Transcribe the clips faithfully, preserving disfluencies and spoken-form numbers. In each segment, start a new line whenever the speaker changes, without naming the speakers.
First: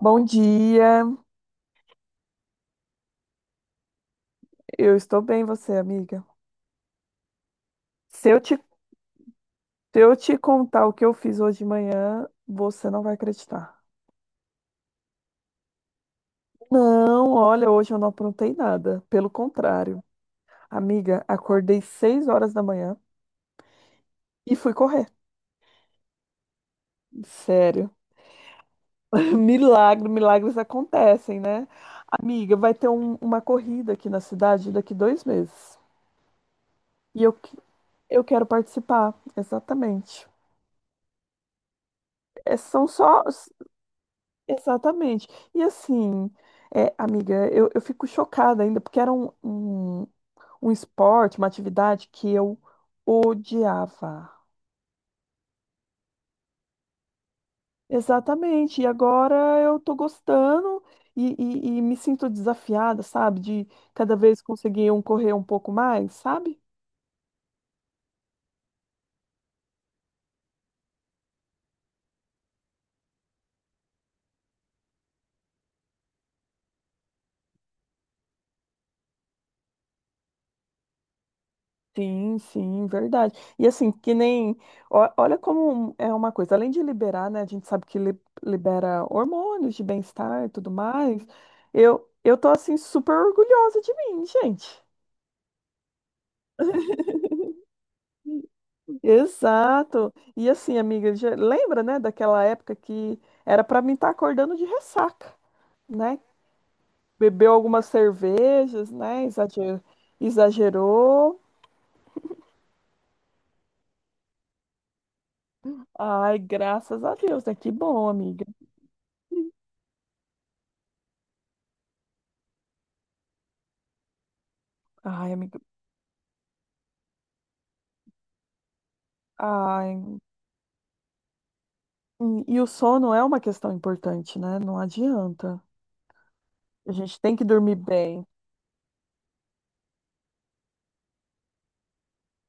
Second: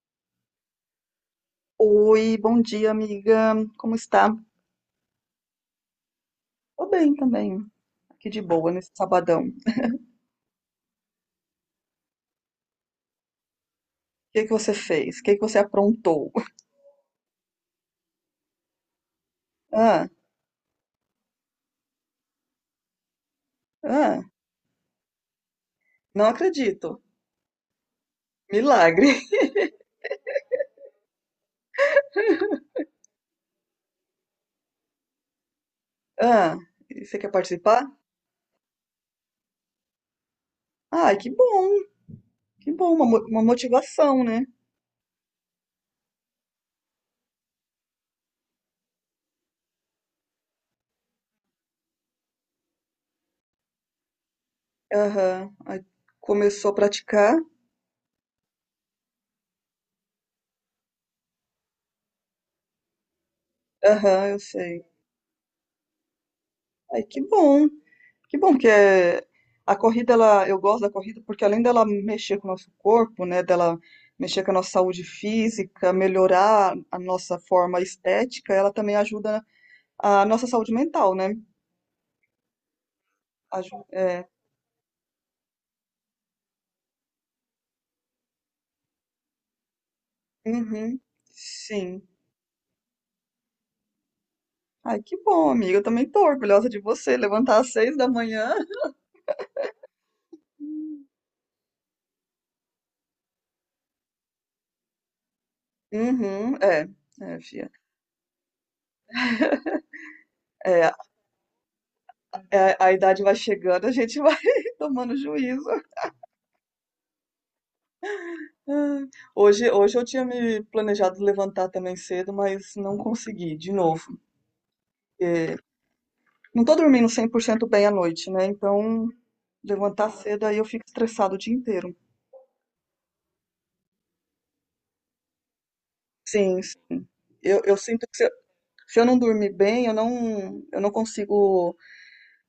Bom dia,
Oi, bom dia, amiga. Como está?
eu estou bem, você, amiga.
Tô bem também,
Se
aqui
eu
de
te, se
boa nesse sabadão. O
eu te contar o que eu fiz hoje de manhã, você não vai acreditar.
que que você fez? O que que você aprontou?
Não, olha, hoje eu não aprontei nada. Pelo contrário,
Ah,
amiga, acordei seis horas da manhã
ah,
e fui correr.
não acredito.
Sério.
Milagre.
Milagre, milagres acontecem, né? Amiga, vai ter um- uma corrida aqui na cidade daqui dois meses.
Ah, e você
E
quer
eu, que-
participar?
eu quero participar, exatamente.
Ai, que bom,
É,
que
são
bom, uma,
só.
mo- uma motivação, né?
Exatamente. E assim, é, amiga, eu, eu fico chocada ainda, porque era um, um, um esporte, uma atividade que eu odiava.
Aham. Aí começou a praticar.
Exatamente. E agora eu tô gostando e, e, e me sinto desafiada, sabe? De cada
Aham, eu
vez
sei.
conseguir um correr um pouco mais, sabe?
Ai, que bom. Que bom que é a corrida, ela, eu gosto da corrida porque além dela mexer com o nosso corpo, né, dela mexer com a nossa saúde física, melhorar a nossa forma estética, ela também ajuda a nossa saúde mental, né?
Sim, sim, verdade. E
Aju-
assim, que
é,
nem. ó- Olha como é uma coisa, além de liberar, né? A gente sabe que li- libera hormônios de bem-estar e tudo
uhum,
mais.
sim.
Eu, eu tô assim, super orgulhosa de mim, gente.
Ai, que bom, amiga. Eu também tô orgulhosa de você. Levantar às seis da manhã.
Exato. E assim, amiga, já- lembra, né, daquela época que era pra mim estar acordando de ressaca, né?
Uhum, é, é,
Bebeu
fia.
algumas cervejas, né? Exagerou.
É,
Exagerou.
é, a idade vai chegando, a gente vai tomando juízo.
Ai, graças a Deus, né? Que bom, amiga.
Ai, Hoje, hoje eu tinha me planejado levantar também cedo, mas não consegui, de novo.
Ai,
É,
amiga.
não tô dormindo cem por cento bem à noite, né? Então,
Ai.
levantar cedo aí eu fico estressado o dia inteiro.
E, e o sono é uma questão importante, né? Não adianta.
Sim, s-
A gente tem que
eu,
dormir
eu sinto que se
bem.
eu, se eu não dormir bem, eu não, eu não consigo,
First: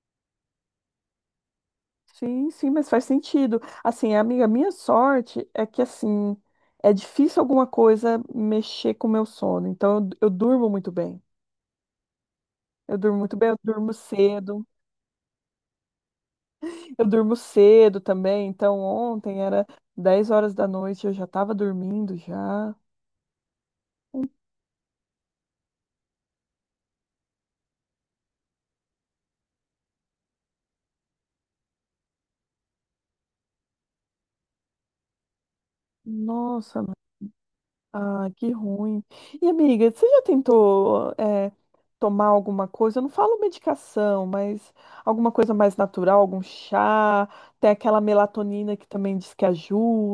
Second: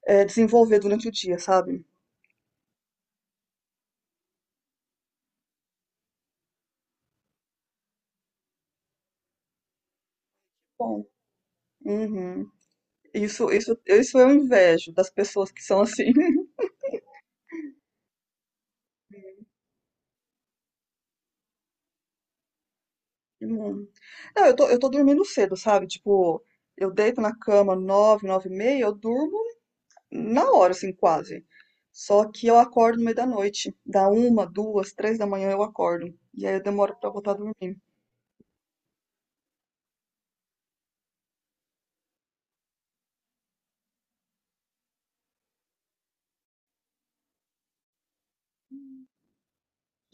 é, desenvolver durante o dia, sabe?
Sim, sim, mas faz sentido. Assim, amiga, a minha sorte é que, assim, é difícil alguma coisa mexer com o meu sono. Então, eu, eu durmo muito
Bom,
bem.
uhum.
Eu durmo muito bem,
Isso,
eu
isso,
durmo
isso eu
cedo.
invejo das pessoas que são assim.
Eu durmo cedo também. Então, ontem era dez horas da noite, eu já estava dormindo já.
Hum. Não, eu tô, eu tô dormindo cedo, sabe? Tipo, eu deito na cama nove, nove e meia, eu durmo na hora, assim, quase. Só que eu acordo no meio da noite. Da uma, duas, três da manhã eu acordo. E aí eu
Nossa.
demoro pra voltar a dormir.
Ah, que ruim. E amiga, você já tentou eh, tomar alguma coisa? Eu não falo medicação, mas alguma coisa mais natural, algum chá? Tem aquela melatonina que também diz que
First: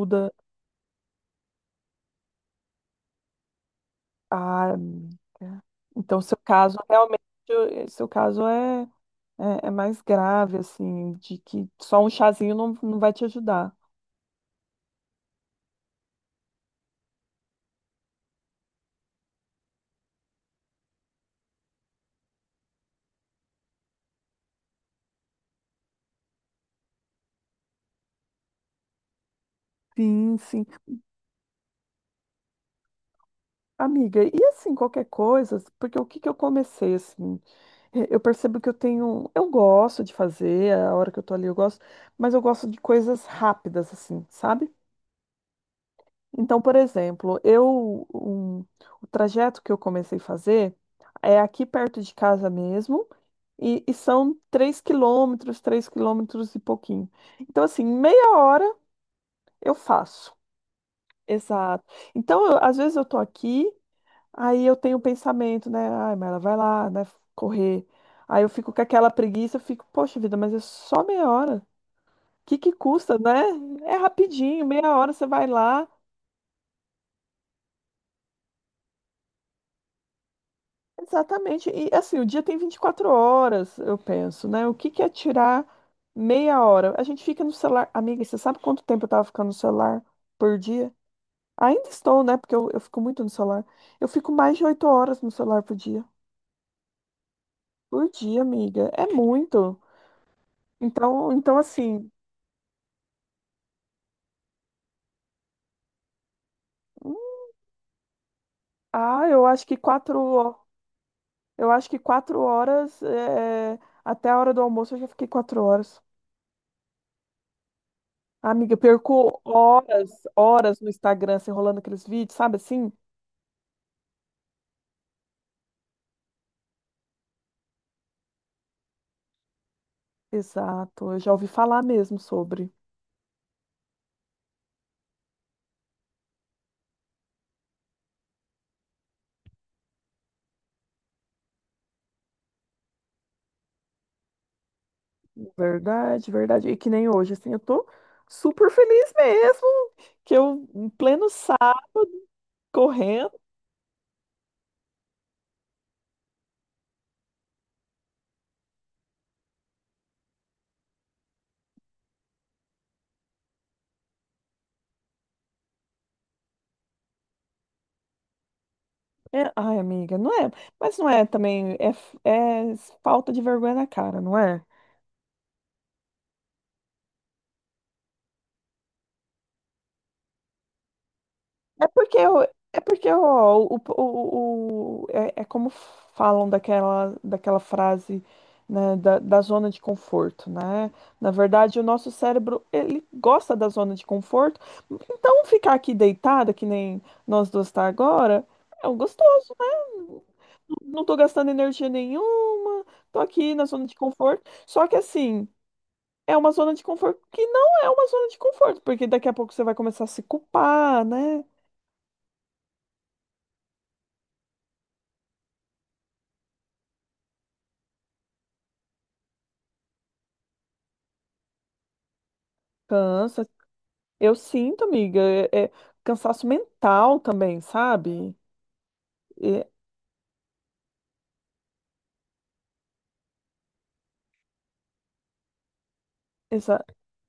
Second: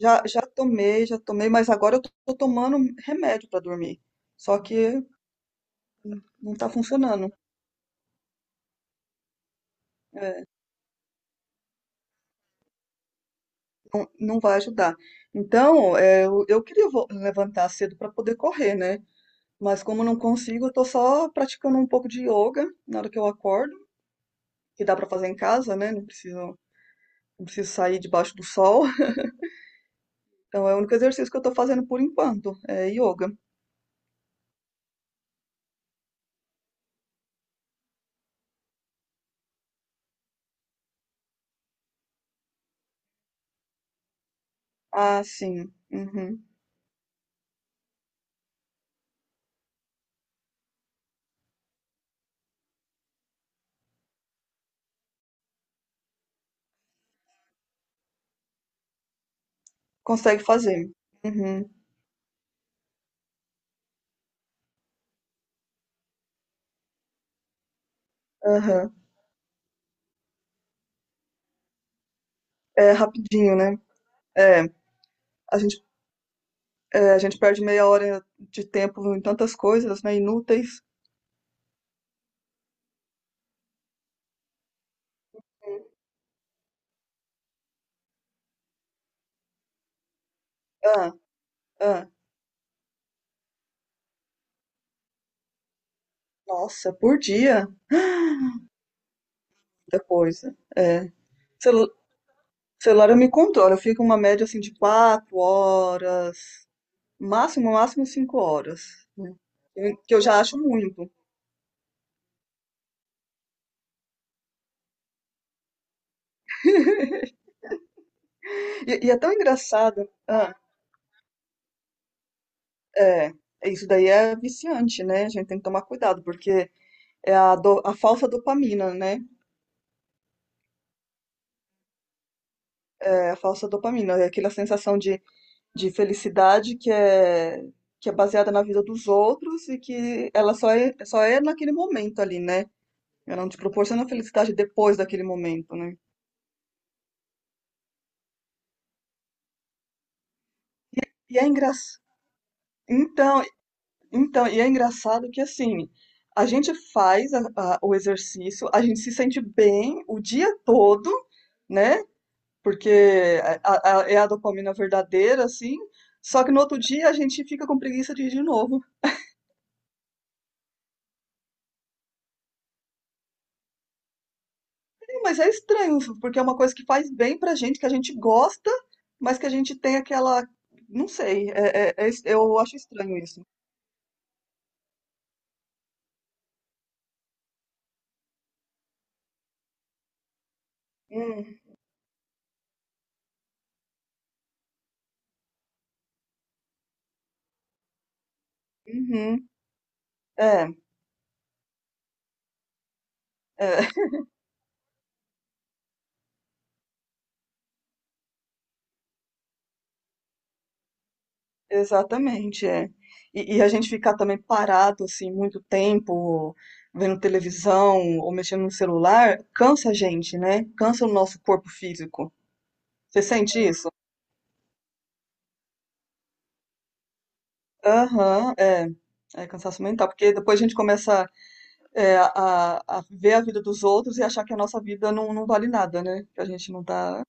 Já, já tomei, já tomei, mas agora eu tô, tô tomando remédio pra dormir. Só
Ah,
que
amiga. Então, seu
não tá
caso realmente,
funcionando.
eh, seu caso é, é, é mais
é,
grave, assim, de que só um chazinho não, não vai te ajudar.
não, não vai ajudar. Então, é, eu, eu queria vo- levantar cedo pra poder correr, né? Mas como eu não consigo, eu tô só praticando um pouco de yoga na hora que eu acordo, que dá pra fazer em casa, né? Não preciso, não preciso sair debaixo do sol.
Sim, sim.
Então é o único exercício que eu tô fazendo por enquanto, é yoga.
Amiga, e assim, qualquer coisa, porque o que que eu comecei, assim, eh, eu percebo que eu tenho, eu gosto de fazer, a hora que eu tô ali eu gosto, mas eu gosto de coisas rápidas, assim, sabe?
Ah, sim. Uhum.
Então, por exemplo, eu, um- o trajeto que eu comecei a fazer é aqui perto de casa mesmo, e, e são três quilômetros, três quilômetros e pouquinho. Então, assim, em meia hora eu faço.
Consegue fazer. Uhum.
Exato. Então, eu- às vezes eu tô aqui. Aí eu tenho o pensamento, né? Ai, mas ela vai lá, né? Correr. Aí eu fico com
Aham.
aquela preguiça, eu fico, poxa vida, mas é só meia hora. O que que
É
custa, né?
rapidinho, né?
É
É,
rapidinho, meia hora você vai
a gente,
lá.
é, a gente perde meia hora de tempo em tantas coisas, né? Inúteis.
Exatamente. E assim, o dia tem vinte e quatro horas, eu penso, né? O que que é tirar meia hora? A gente fica no celular. Amiga, você sabe quanto tempo eu tava ficando no celular por dia?
Ah,
Ainda
ah.
estou, né? Porque eu, eu fico muito no celular. Eu fico mais de oito horas no celular por dia.
Nossa, por dia?
Por dia, amiga. É muito.
Muita coisa. É.
Então, então
Celu-
assim.
celular eu me controlo, eu fico uma média assim de quatro horas,
Hum,
máximo, máximo cinco horas,
Ah,
né?
eu acho que
Eu- Que
quatro,
eu já acho
ho-
muito.
eu acho que quatro horas, é, até a hora do almoço eu já fiquei quatro horas. Amiga, eu
E, e é tão
perco
engraçado.
horas,
ah,
horas no Instagram, se enrolando aqueles vídeos, sabe assim?
É, isso daí é viciante, né? A gente tem que tomar cuidado, porque é a, do- a falsa dopamina, né?
Exato, eu já ouvi falar mesmo sobre.
É a falsa dopamina, é aquela sensação de, de felicidade que é, que é baseada na vida dos outros e que ela só é, só é naquele momento ali, né? Ela não te proporciona felicidade depois daquele momento, né?
Verdade, verdade. E que nem hoje, assim, eu tô super feliz mesmo, que eu, em pleno
E é engraçado.
sábado, correndo.
Então, então, e é engraçado que assim, a gente faz a- a- o exercício, a gente se sente bem o dia todo né? Porque é a, a- é a dopamina verdadeira, assim. Só que no outro dia a gente fica com preguiça de ir de novo.
É, ai, amiga, não é, mas não é também, é, f- é falta de vergonha na cara, não é?
Sim, mas é estranho, porque é uma coisa que faz bem pra gente, que a gente gosta, mas que a gente tem aquela. Não sei,
É
é- é- é
porque,
es-
o-
eu acho
é porque
estranho isso.
ó, o, o, o- é, é como falam daquela, daquela frase, né, da, da zona de conforto, né? Na
Hum,
verdade, o nosso cérebro, ele gosta da zona de conforto, então ficar aqui deitada, que nem nós duas tá agora, é um
uhum,
gostoso, né?
é,
Não tô gastando energia nenhuma, tô aqui na
é,
zona de conforto. Só que assim, é uma zona de conforto que não é uma zona de conforto, porque daqui a pouco você vai começar a se culpar, né?
exatamente, é. E, e a gente ficar também parado, assim, muito tempo, vendo televisão ou mexendo no celular, cansa a gente, né? Cansa o nosso corpo físico. Você
Cansa.
sente isso?
Eu sinto, amiga, é, é cansaço mental também, sabe?
Aham, é. É
É,
cansaço mental, porque depois a gente começa é, a, a ver a vida dos outros e achar que a nossa vida não, não vale nada, né? Que a gente não
exa-
tá,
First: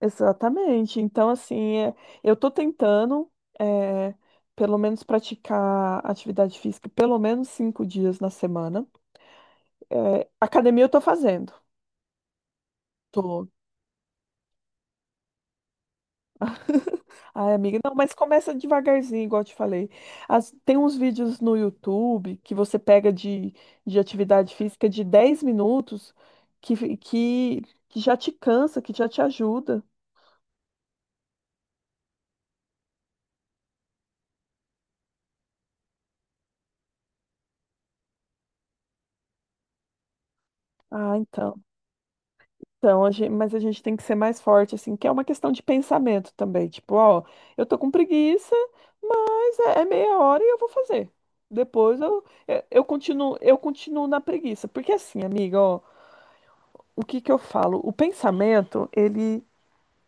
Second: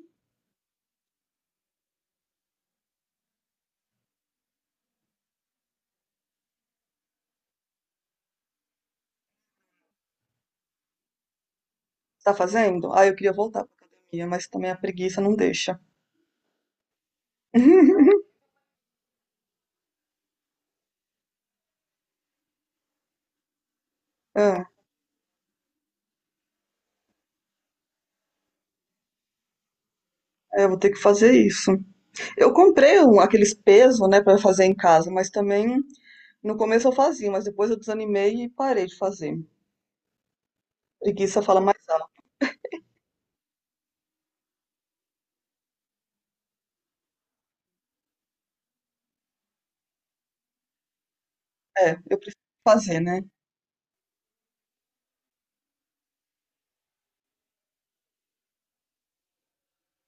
exatamente. Então, assim, é, eu tô tentando, é, pelo menos, praticar atividade física pelo menos cinco dias na semana. É, academia eu tô fazendo.
tá fazendo. Ah, eu queria
Tô.
voltar pra academia, mas também a preguiça não deixa.
Ai, amiga, não, mas começa devagarzinho, igual eu te falei. As- tem uns vídeos no YouTube que você pega de, de atividade
É,
física de dez minutos que, fi- que, que já te cansa, que já te ajuda.
é, eu vou ter que fazer isso. Eu comprei um- aqueles pesos, né, pra fazer em casa, mas também no começo eu fazia, mas depois eu desanimei e parei de fazer.
Ah,
Preguiça
então.
fala mais alto.
Então, a gente, mas a gente tem que ser mais forte, assim, que é uma questão de pensamento também. Tipo, ó, eu tô com preguiça, mas é, é meia hora e eu vou fazer.
É,
Depois
eu
eu,
preciso
eu, eu
fazer, né?
continuo, eu continuo na preguiça. Porque assim, amiga, ó, o que que eu falo? O pensamento, ele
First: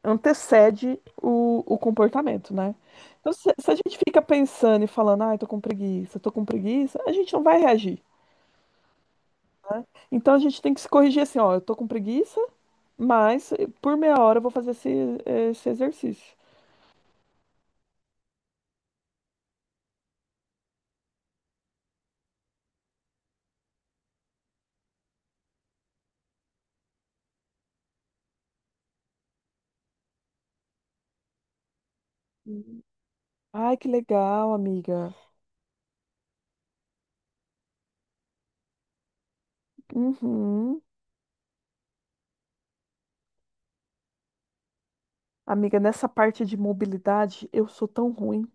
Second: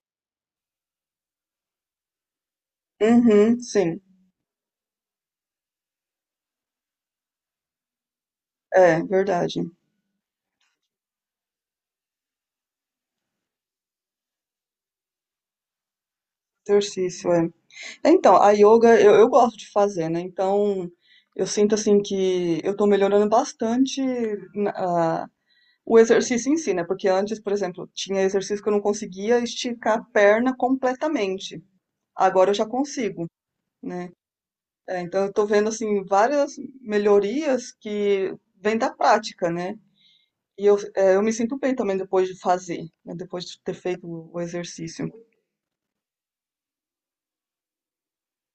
antecede o, o comportamento, né? Então, se,
Uhum,
se a gente
sim,
fica pensando e falando, ai, tô com preguiça, tô com preguiça, a gente não vai reagir.
é verdade.
Então, a gente tem que se corrigir assim, ó, eu tô com preguiça, mas eh, por meia hora eu vou fazer esse, esse exercício.
Exercício, é. Então, a yoga eu, eu gosto de fazer, né? Então, eu sinto assim que eu tô melhorando bastante na- a- o exercício em si, né? Porque antes, por exemplo, tinha exercício que eu não conseguia esticar a perna completamente. Agora eu já
Uhum.
consigo,
Ai, que
né?
legal,
É,
amiga.
então, eu tô vendo assim várias melhorias que vêm da prática, né? E eu,
Uhum.
é, eu me sinto bem também depois de fazer, né? Depois de ter feito o exercício.
Amiga, nessa parte de mobilidade, eu sou tão ruim.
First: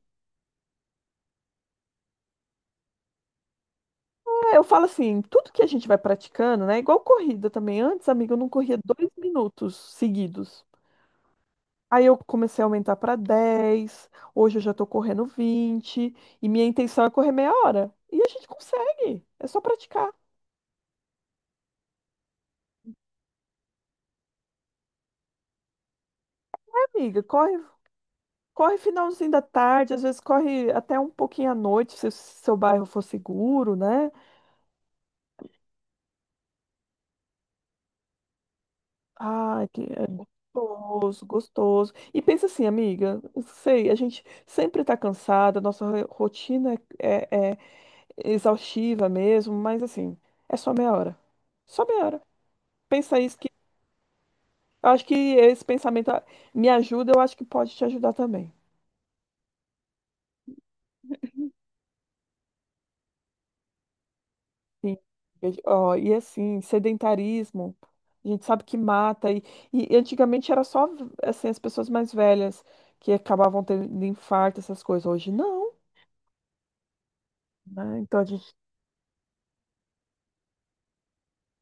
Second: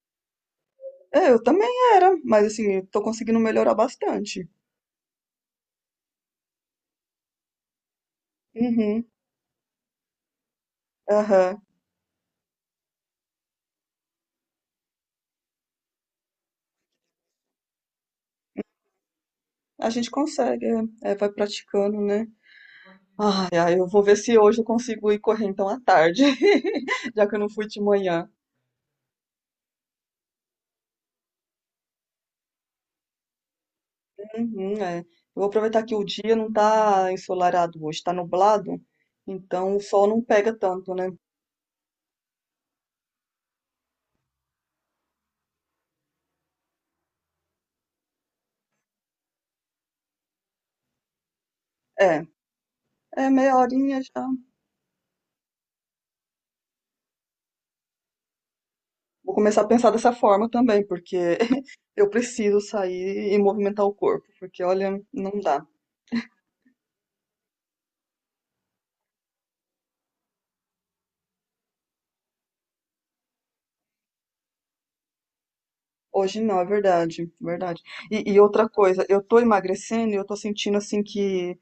É, eu também era, mas assim, eu tô conseguindo melhorar bastante.
É, eu falo assim, tudo que a gente vai praticando, né? Igual corrida também. Antes, amiga, eu não corria
Uhum.
dois minutos seguidos.
Aham.
Aí eu comecei a aumentar para dez. Hoje eu já tô correndo vinte e minha intenção é correr meia hora. E a gente consegue, é só
A
praticar,
gente consegue, é, é, vai praticando, né? Ai, ai, eu vou ver se hoje eu consigo ir correr então à tarde,
amiga.
já que eu não
Corre,
fui de manhã.
corre finalzinho da tarde, às vezes corre até um pouquinho à noite, se o seu bairro for seguro, né?
Uhum, é. Eu vou aproveitar que o dia não tá ensolarado hoje, tá nublado,
Ai,
então o
que é
sol não pega tanto, né?
gostoso, gostoso. E pensa assim, amiga, eu sei, a gente sempre tá cansada, nossa ro- rotina é, é é exaustiva mesmo, mas assim, é só meia hora. Só meia hora.
É,
Pensa
é
isso.
meia horinha já.
Eu acho que esse pensamento ah, me ajuda, eu acho que pode te ajudar também.
Vou começar a pensar dessa forma também, porque eu preciso sair e movimentar o corpo, porque
Sim.
olha, não
Eu-
dá.
ó, e assim, sedentarismo, a gente sabe que mata. E, e antigamente era só assim, as pessoas mais velhas que acabavam tendo infarto, essas coisas. Hoje não,
Hoje não, é verdade, verdade.
né? Então a
E, e
gente.
outra coisa, eu tô emagrecendo e eu tô sentindo assim que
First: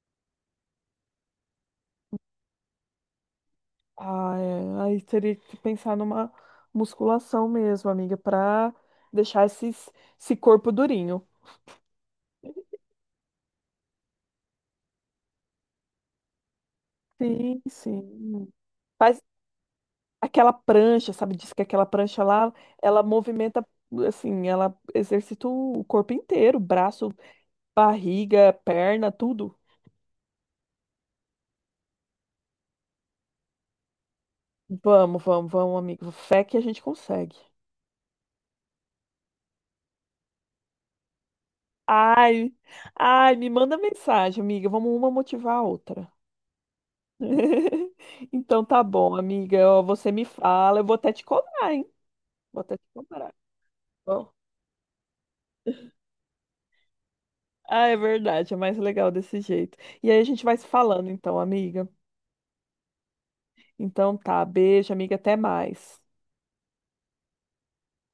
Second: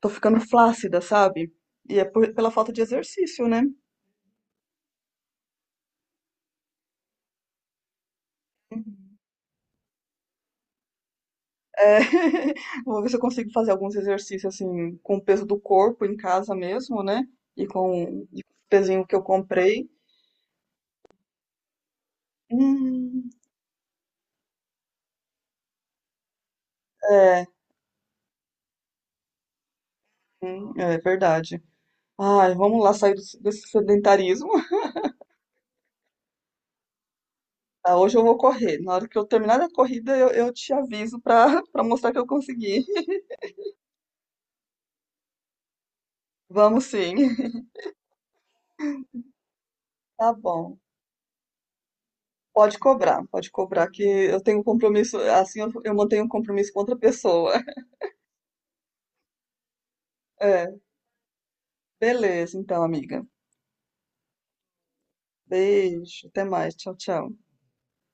tô ficando flácida, sabe? E é por- pela falta de exercício, né?
Ah, é, aí teria que pensar numa musculação mesmo, amiga, para
Uhum.
deixar esses, esse corpo durinho.
É, vou ver se eu consigo fazer alguns exercícios assim com o peso do corpo em casa mesmo, né?
Sim,
E com e
sim.
com o pezinho que
Faz
eu comprei.
aquela prancha, sabe? Diz que aquela prancha lá, ela
Hum,
movimenta, assim, ela exercita o corpo inteiro, braço,
é,
barriga, perna, tudo.
hum, é verdade. Ai, vamos lá sair do- desse sedentarismo.
Vamos, vamos, vamos, amigo. Fé que a gente consegue.
Ah, hoje eu vou correr. Na hora que eu terminar a corrida, eu, eu te aviso para para mostrar que eu
Ai,
consegui.
ai, me manda mensagem, amiga. Vamos uma motivar a outra.
Vamos sim.
Então tá bom, amiga. Ó, você me
Tá bom.
fala, eu vou até te cobrar, hein? Vou
Pode
até te
cobrar,
cobrar. Tá.
pode cobrar que
Bom,
eu tenho um compromisso, assim eu, eu mantenho um compromisso com outra pessoa.
ah, é verdade, é mais legal desse jeito. E aí a gente vai se
É,
falando, então, amiga.
beleza, então, amiga.
Então tá, beijo, amiga, até mais.
Beijo, até mais, tchau, tchau.